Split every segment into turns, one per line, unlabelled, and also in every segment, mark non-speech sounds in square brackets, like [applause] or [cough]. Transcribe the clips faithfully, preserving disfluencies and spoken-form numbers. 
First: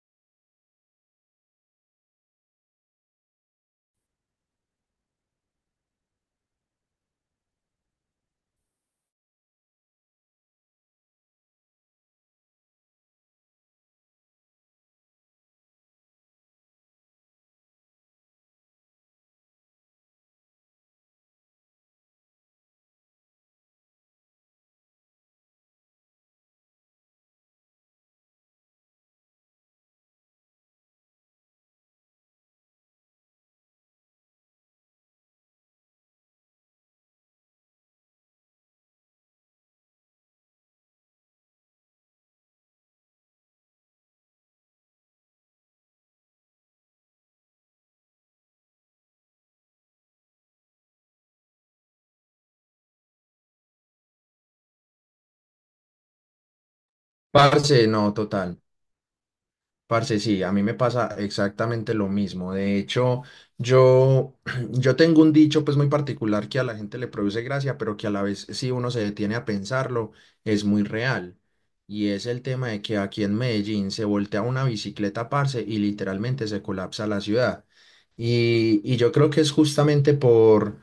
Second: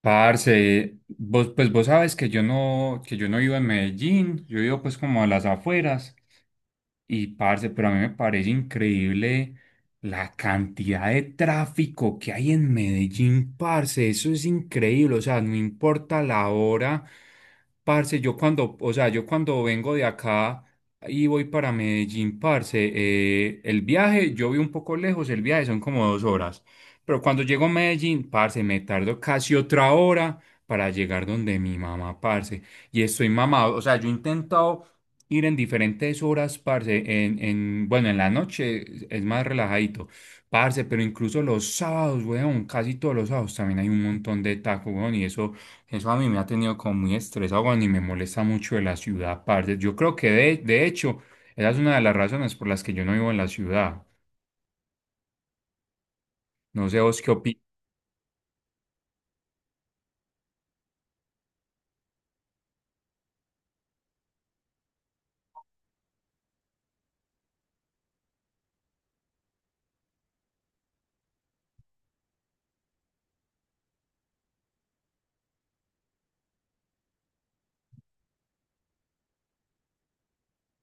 Parce, vos, pues vos sabes que yo no, que yo no vivo en Medellín, yo vivo pues como a las afueras y parce, pero a mí me parece increíble la cantidad de tráfico que hay en Medellín, parce, eso es increíble, o sea, no importa la hora. Parce, yo cuando, o sea, yo cuando vengo de acá y voy para Medellín, parce, eh, el viaje, yo vi un poco lejos, el viaje son como dos horas, pero cuando llego a Medellín, parce, me tardo casi otra hora para llegar donde mi mamá, parce, y estoy mamado, o sea, yo he intentado ir en diferentes horas, parce, en, en, bueno, en la noche es más relajadito, parce, pero incluso los sábados, weón, casi todos los sábados también hay un montón de tacos, weón, y eso. Eso a mí me ha tenido como muy estresado, weón, y me molesta mucho de la ciudad, parce. Yo creo que de, de hecho, esa es una de las razones por las que yo no vivo en la ciudad. No sé vos qué opinas.
Parce, no, total. Parce, sí, a mí me pasa exactamente lo mismo. De hecho, yo, [clears throat] yo tengo un dicho pues muy particular que a la gente le produce gracia, pero que a la vez, si uno se detiene a pensarlo, es muy real. Y es el tema de que aquí en Medellín se voltea una bicicleta, parce, y literalmente se colapsa la ciudad. Y, y yo creo que es justamente por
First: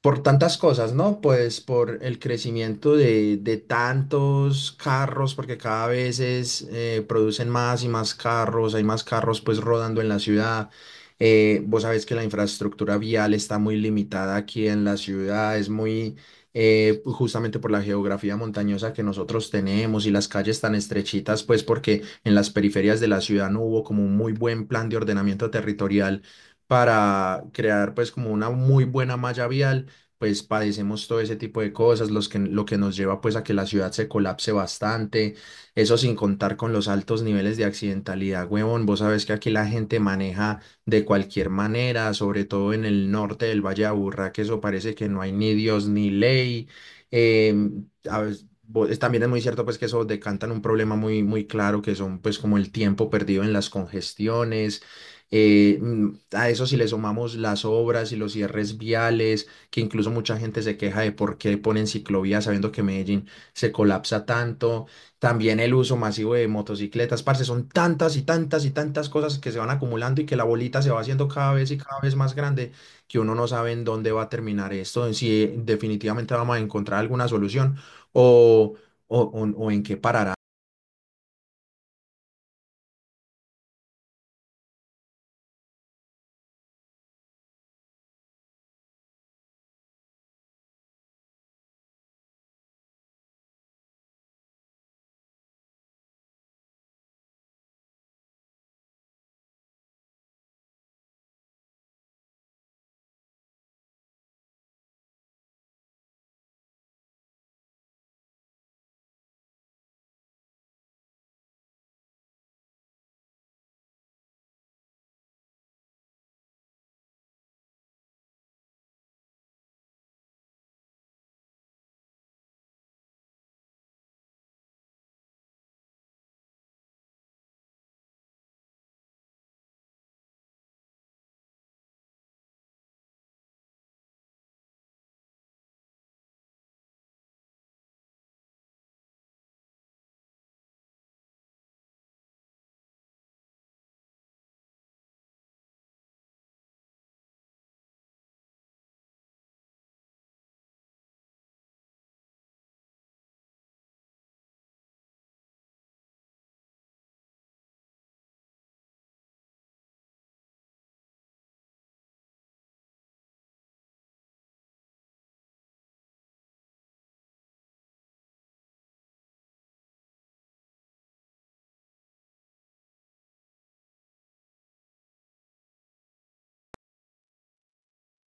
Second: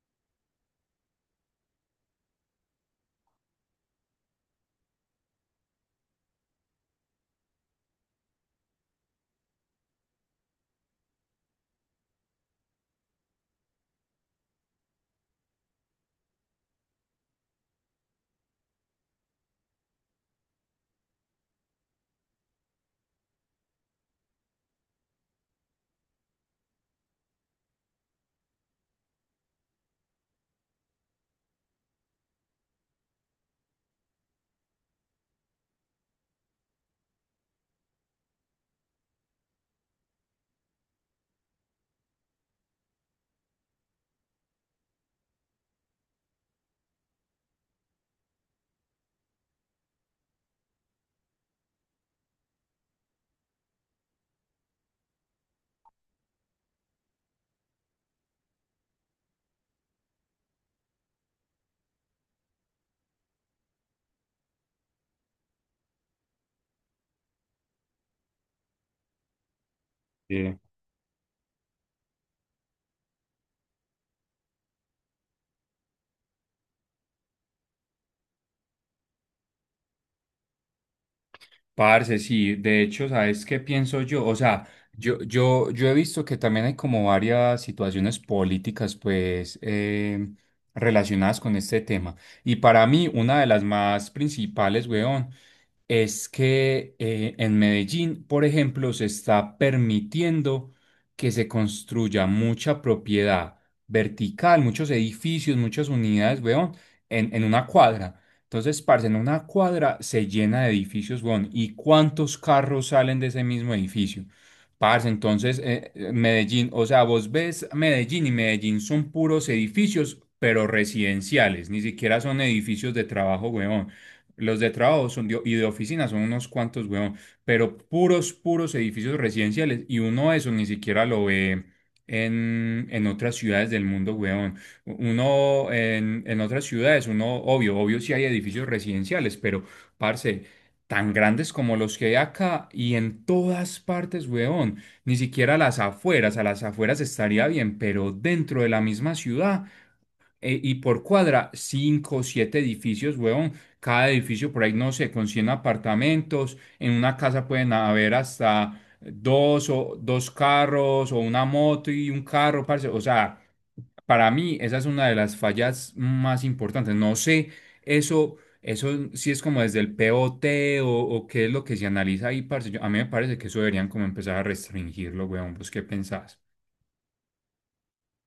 por tantas cosas, ¿no? Pues por el crecimiento de, de tantos carros, porque cada vez es, eh, producen más y más carros, hay más carros pues rodando en la ciudad. Eh, vos sabés que la infraestructura vial está muy limitada aquí en la ciudad, es muy eh, justamente por la geografía montañosa que nosotros tenemos y las calles tan estrechitas, pues porque en las periferias de la ciudad no hubo como un muy buen plan de ordenamiento territorial para crear pues como una muy buena malla vial pues padecemos todo ese tipo de cosas, los que, lo que nos lleva pues a que la ciudad se colapse bastante, eso sin contar con los altos niveles de accidentalidad, huevón, vos sabés que aquí la gente maneja de cualquier manera, sobre todo en el norte del Valle de Aburrá, que eso parece que no hay ni Dios ni ley, em, a veces- bo- es- También es muy cierto pues que eso decantan un problema muy muy claro que son pues como el tiempo perdido en las congestiones, eh, mm, a eso si le sumamos las obras y los cierres viales, que incluso mucha gente se queja de por qué ponen ciclovías sabiendo que Medellín se colapsa tanto, también el uso masivo de motocicletas, parce, son tantas y tantas y tantas cosas que se van acumulando y que la
Eh,
bolita se va haciendo cada vez y cada vez más grande, que uno no sabe en dónde va a terminar esto, en si definitivamente vamos a encontrar alguna solución o, o o- o en qué parará.
Parce, sí, de hecho, ¿sabes qué pienso yo? O sea, yo, yo, yo he visto que también hay como varias situaciones políticas, pues, eh, relacionadas con este tema. Y para mí, una de las más principales, weón, es que eh, en Medellín, por ejemplo, se está permitiendo que se construya mucha propiedad vertical, muchos edificios, muchas unidades, weón, en, en una cuadra. Entonces, parce, en una cuadra se llena de edificios, weón. ¿Y cuántos carros salen de ese mismo edificio? Parce, entonces, eh, eh, Medellín, o sea, vos ves Medellín y Medellín son puros edificios, pero residenciales, ni siquiera son edificios de trabajo, weón. Los de trabajo son de- y de oficina son unos cuantos, weón, pero puros, puros edificios residenciales y uno eso ni siquiera lo ve en, en otras ciudades del mundo, weón. Uno en, en otras ciudades, uno, obvio, obvio sí hay edificios residenciales, pero, parce, tan grandes como los que hay acá y en todas partes, weón. Ni siquiera a las afueras, a las afueras estaría bien, pero dentro de la misma ciudad eh, y por cuadra, cinco siete edificios, huevón. Cada edificio por ahí, no sé, con cien apartamentos. En una casa pueden haber hasta dos o dos carros o una moto y un carro, parce. O sea, para mí esa es una de las fallas más importantes. No sé, eso, eso sí es como desde el P O T o, T o o qué es lo que se analiza ahí, parce. Yo, a mí me parece que eso deberían como empezar a restringirlo, weón. ¿Vos qué pensás?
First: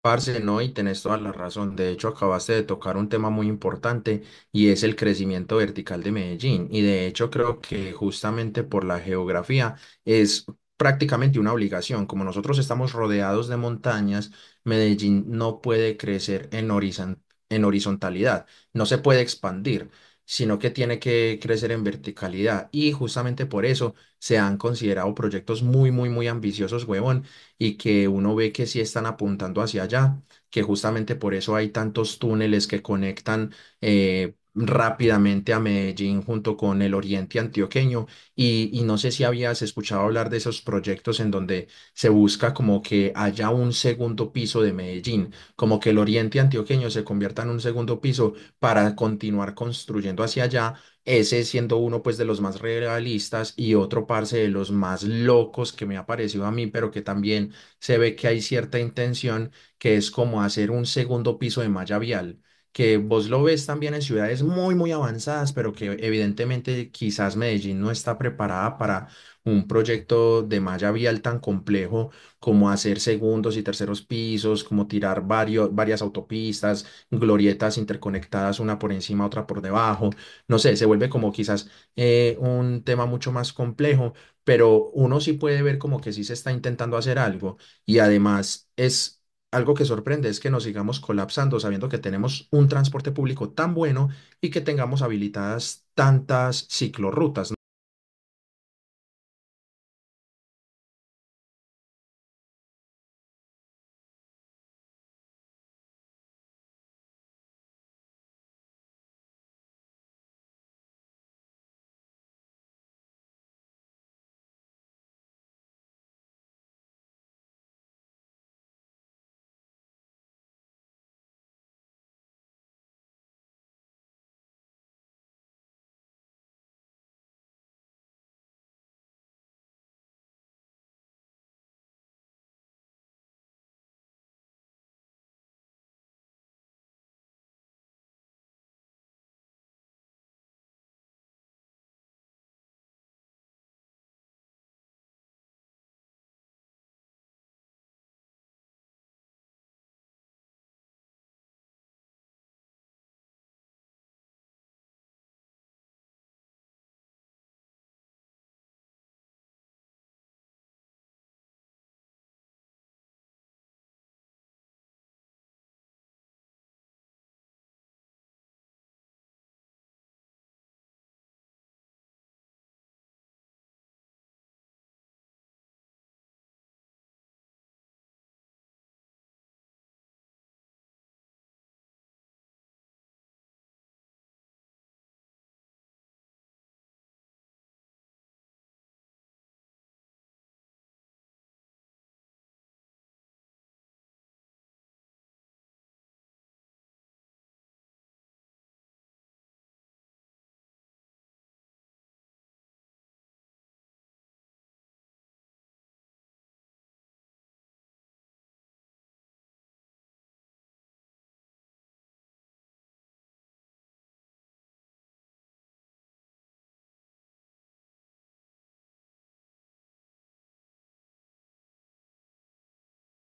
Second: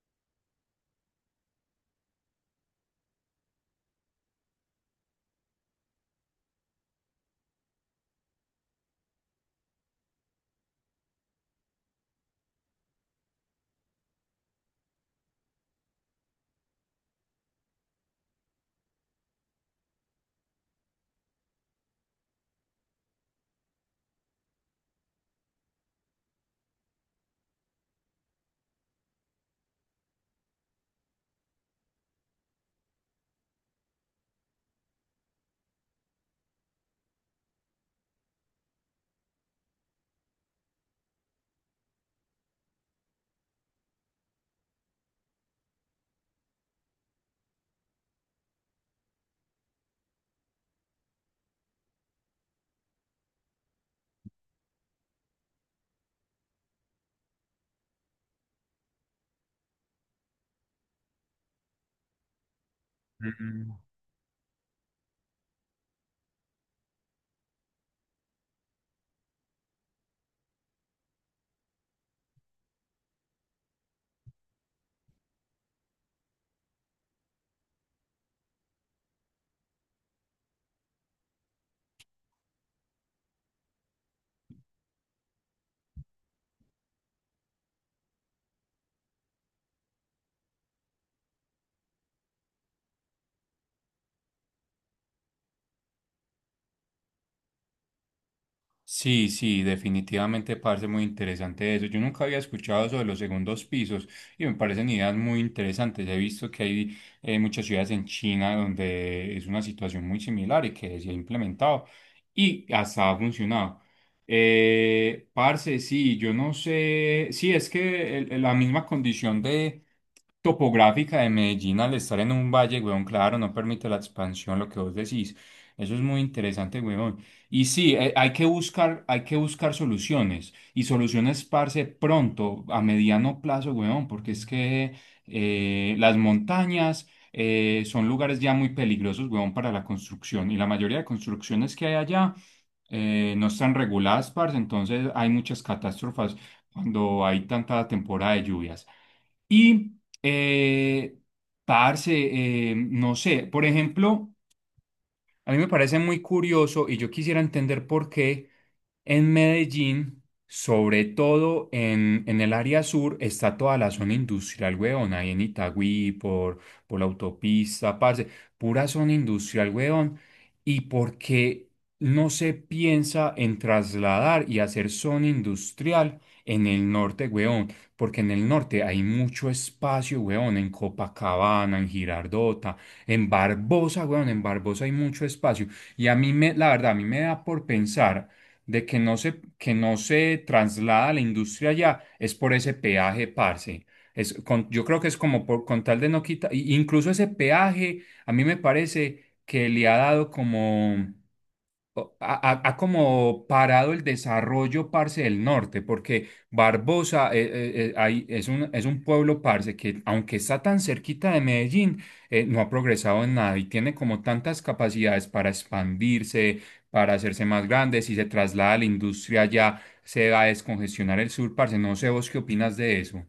Parce, no, y tenés toda la razón. De hecho, acabaste de tocar un tema muy importante y es el crecimiento vertical de Medellín. Y de hecho, creo que justamente por la geografía es prácticamente una obligación. Como nosotros estamos rodeados de montañas, Medellín no puede crecer en horizon- en horizontalidad, no se puede expandir, sino que tiene que crecer en verticalidad. Y justamente por eso se han considerado proyectos muy, muy, muy ambiciosos, huevón y que uno ve que sí están apuntando hacia allá, que justamente por eso hay tantos túneles que conectan eh, rápidamente a Medellín junto con el oriente antioqueño. Y, y no sé si habías escuchado hablar de esos proyectos en donde se busca como que haya un segundo piso de Medellín, como que el oriente antioqueño se convierta en un segundo piso para continuar construyendo hacia allá, ese siendo uno pues de los más realistas y otro parce de los más locos que me ha parecido a mí, pero que también se ve que hay cierta intención, que es como hacer un segundo piso de malla vial, que vos lo ves
Mm.
también en ciudades muy, muy avanzadas, pero que evidentemente quizás Medellín no está preparada para un proyecto de malla vial tan complejo como hacer segundos y terceros pisos, como tirar varios, varias autopistas, glorietas interconectadas una por encima, otra por debajo. No sé, se vuelve como quizás eh, un tema mucho más complejo, pero uno sí puede ver como que sí se está intentando hacer algo. Y además es algo que sorprende, es que nos sigamos colapsando sabiendo que tenemos un transporte público tan bueno y que tengamos habilitadas tantas ciclorrutas, ¿no?
Sí, sí, definitivamente parece muy interesante eso. Yo nunca había escuchado sobre los segundos pisos y me parecen ideas muy interesantes. He visto que hay eh, muchas ciudades en China donde es una situación muy similar y que se ha implementado y hasta ha funcionado. Eh, parce, sí, yo no sé, sí, es que el- el- la misma condición de topográfica de Medellín al estar en un valle, weón, claro, no permite la expansión, lo que vos decís. Eso es muy interesante, weón. Y sí, eh, hay que buscar, hay que buscar soluciones y soluciones, parce, pronto, a mediano plazo, weón, porque es que eh, las montañas eh, son lugares ya muy peligrosos, weón, para la construcción y la mayoría de construcciones que hay allá eh, no están reguladas, parce, entonces hay muchas catástrofes cuando hay tanta temporada de lluvias. Y, eh, parce, eh, no sé, por ejemplo, a mí me parece muy curioso y yo quisiera entender por qué. En Medellín, sobre todo en, en el área sur, está toda la zona industrial, weón. Ahí en Itagüí, por, por la autopista, parce. Pura zona industrial, weón. ¿Y por qué no se piensa en trasladar y hacer zona industrial en el norte, weón? Porque en el norte hay mucho espacio, weón. En Copacabana, en Girardota, en Barbosa, weón. En Barbosa hay mucho espacio. Y a mí, me, la verdad, a mí me da por pensar de que no se, que no se traslada la industria allá es por ese peaje, parce. Es con- yo creo que es como por, con tal de no quitar, y- incluso ese peaje a mí me parece que le ha dado como o- ha, ha- ha como parado el desarrollo, parce, del norte, porque Barbosa eh, eh, eh, ahí es un, es un pueblo, parce, que aunque está tan cerquita de Medellín, eh, no ha progresado en nada y tiene como tantas capacidades para expandirse, para hacerse más grande. Si se traslada a la industria ya se va a descongestionar el sur, parce. No sé vos qué opinas de eso.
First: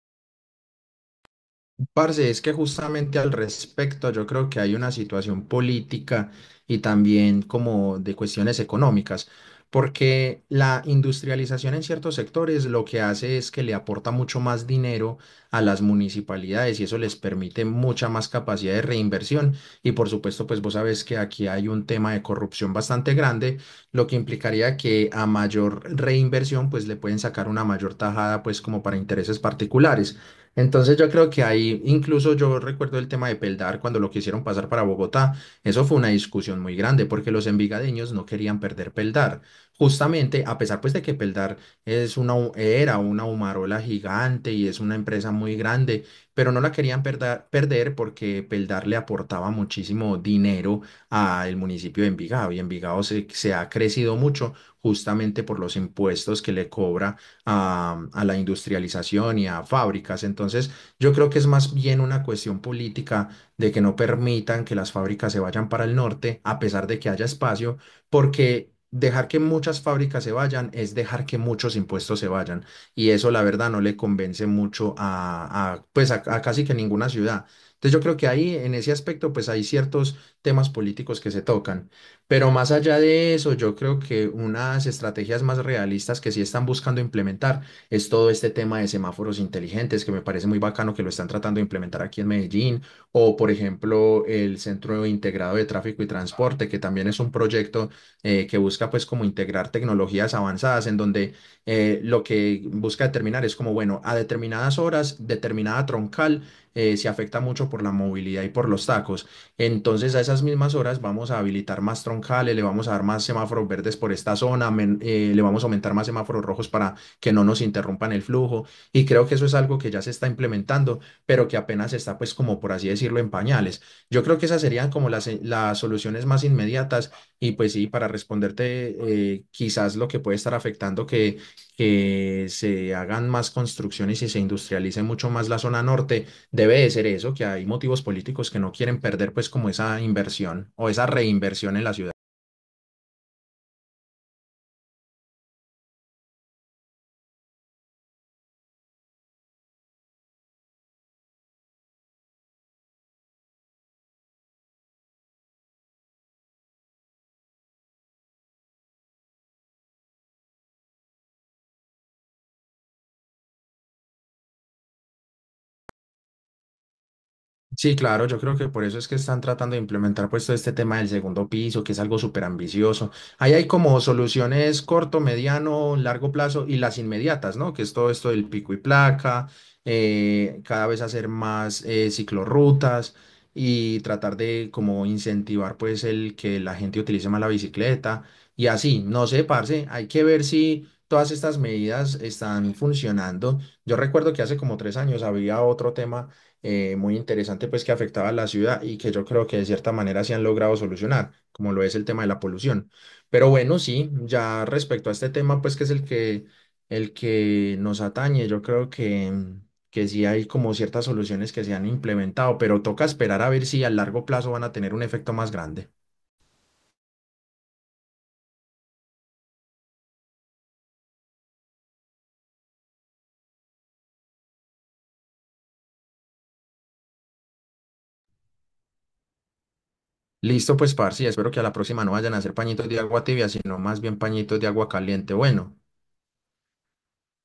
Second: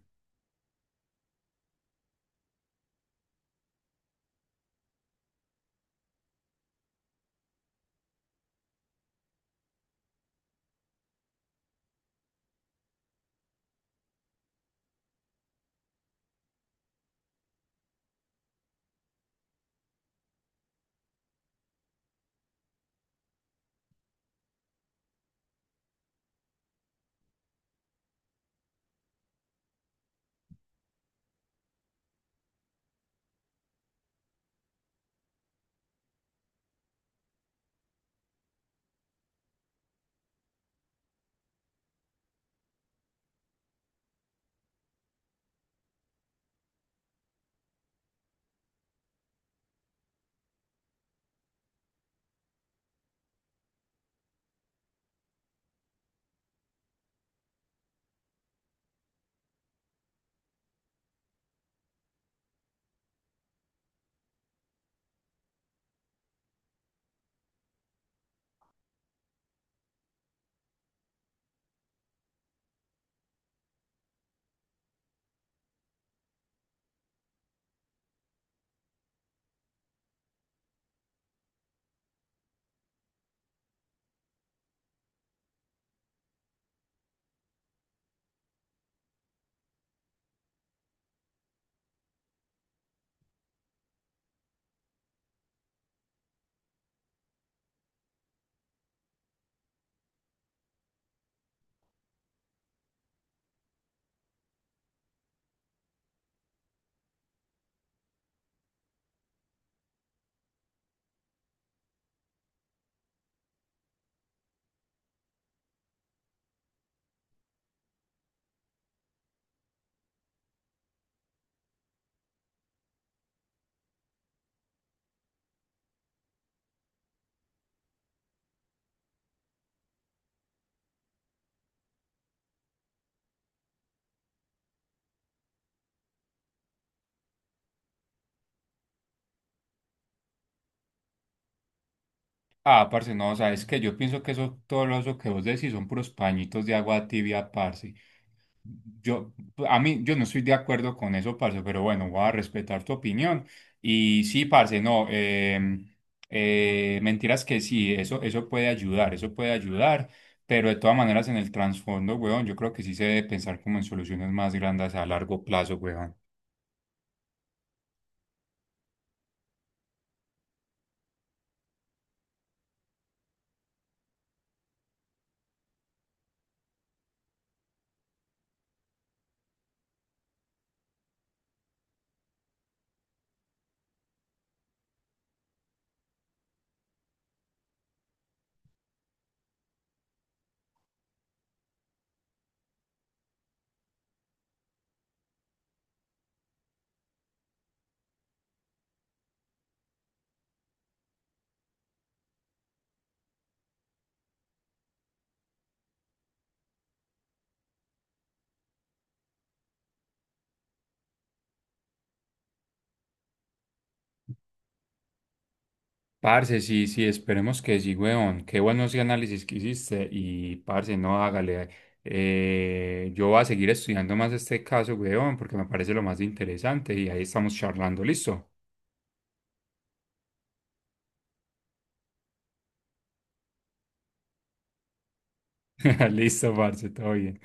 Parce, es que justamente al respecto yo creo que hay una situación política y también como de cuestiones económicas, porque la industrialización en ciertos sectores lo que hace es que le aporta mucho más dinero a las municipalidades y eso les permite mucha más capacidad de reinversión y por supuesto pues vos sabés que aquí hay un tema de corrupción bastante grande, lo que implicaría que a mayor reinversión pues le pueden sacar una mayor tajada pues como para intereses particulares. Entonces yo creo que ahí, incluso yo recuerdo el tema de Peldar cuando lo quisieron pasar para Bogotá, eso fue una discusión muy grande porque los envigadeños no querían perder Peldar. Justamente, a pesar pues de que Peldar es una, hu- era una humarola gigante y es una empresa muy grande, pero no la querían perder, perder porque Peldar le aportaba muchísimo dinero al municipio de Envigado y Envigado se, se ha crecido mucho justamente por los impuestos que le cobra a, a la industrialización y a fábricas. Entonces, yo creo que es más bien una cuestión política de que no permitan que las fábricas se vayan para el norte, a pesar de que haya espacio, porque... Dejar que muchas fábricas se vayan es dejar que muchos impuestos se vayan y eso la verdad no le convence mucho a, a, pues a a casi que ninguna ciudad. Entonces yo creo que ahí, en ese aspecto, pues hay ciertos temas políticos que se tocan. Pero más allá de eso, yo creo que unas estrategias más realistas que sí están buscando implementar es todo este tema de semáforos inteligentes, que me parece muy bacano que lo están tratando de implementar aquí en Medellín, o por ejemplo el Centro Integrado de Tráfico y Transporte, que también es un proyecto eh, que busca pues como integrar tecnologías avanzadas en donde eh, lo que busca determinar es como, bueno, a determinadas horas, determinada troncal eh, se afecta mucho por la movilidad y por los tacos. Entonces, a esas mismas horas vamos a habilitar más troncales, le vamos a dar más semáforos verdes por esta zona, men- eh, le vamos a aumentar más semáforos rojos para que no nos interrumpan el flujo. Y creo que eso es algo que ya se está implementando, pero que apenas está, pues, como por así decirlo, en pañales. Yo creo que esas serían como las, eh, las soluciones más inmediatas. Y pues sí, para responderte, eh, quizás lo que puede estar afectando que, que se hagan más construcciones y se industrialice mucho más la zona norte debe de ser eso, que hay motivos políticos que no quieren perder pues como esa inversión o esa reinversión en la ciudad.
Ah, parce, no, sabes que yo pienso que eso, todo lo eso que vos decís son puros pañitos de agua tibia, parce. Yo, a mí, yo no estoy de acuerdo con eso, parce, pero bueno, voy a respetar tu opinión. Y sí, parce, no, em, eh, mentiras que sí, eso, eso puede ayudar, eso puede ayudar, pero de todas maneras en el trasfondo, weón, yo creo que sí se debe pensar como en soluciones más grandes a largo plazo, weón.
Sí, claro, yo creo que por eso es que están tratando de implementar pues todo este tema del segundo piso, que es algo súper ambicioso. Ahí hay como soluciones corto, mediano, largo plazo y las inmediatas, ¿no? Que es todo esto del pico y placa, eh, cada vez hacer más eh, ciclorrutas y tratar de como incentivar pues el que la gente utilice más la bicicleta y así, no sé, parce, hay que ver si todas estas medidas están funcionando. Yo recuerdo que hace como tres años había otro tema eh, muy interesante pues que afectaba a la ciudad y que yo creo que de cierta manera se han logrado solucionar, como lo es el tema de la polución. Pero bueno, sí, ya respecto a este tema pues que es el que, el que nos atañe, yo creo que, que sí hay como ciertas soluciones que se han implementado, pero toca esperar a ver si a largo plazo van a tener un efecto más grande.
Parce, sí, sí, esperemos que sí, weón. Qué buenos análisis que hiciste. Y, parce, no, hágale. Eh, yo voy a seguir estudiando más este caso, weón, porque me parece lo más interesante. Y ahí estamos charlando. Listo.
Listo, pues, parce, espero que a la próxima no vayan a hacer pañitos de agua tibia, sino más bien pañitos de agua caliente. Bueno.
[laughs] Listo, parce, todo bien.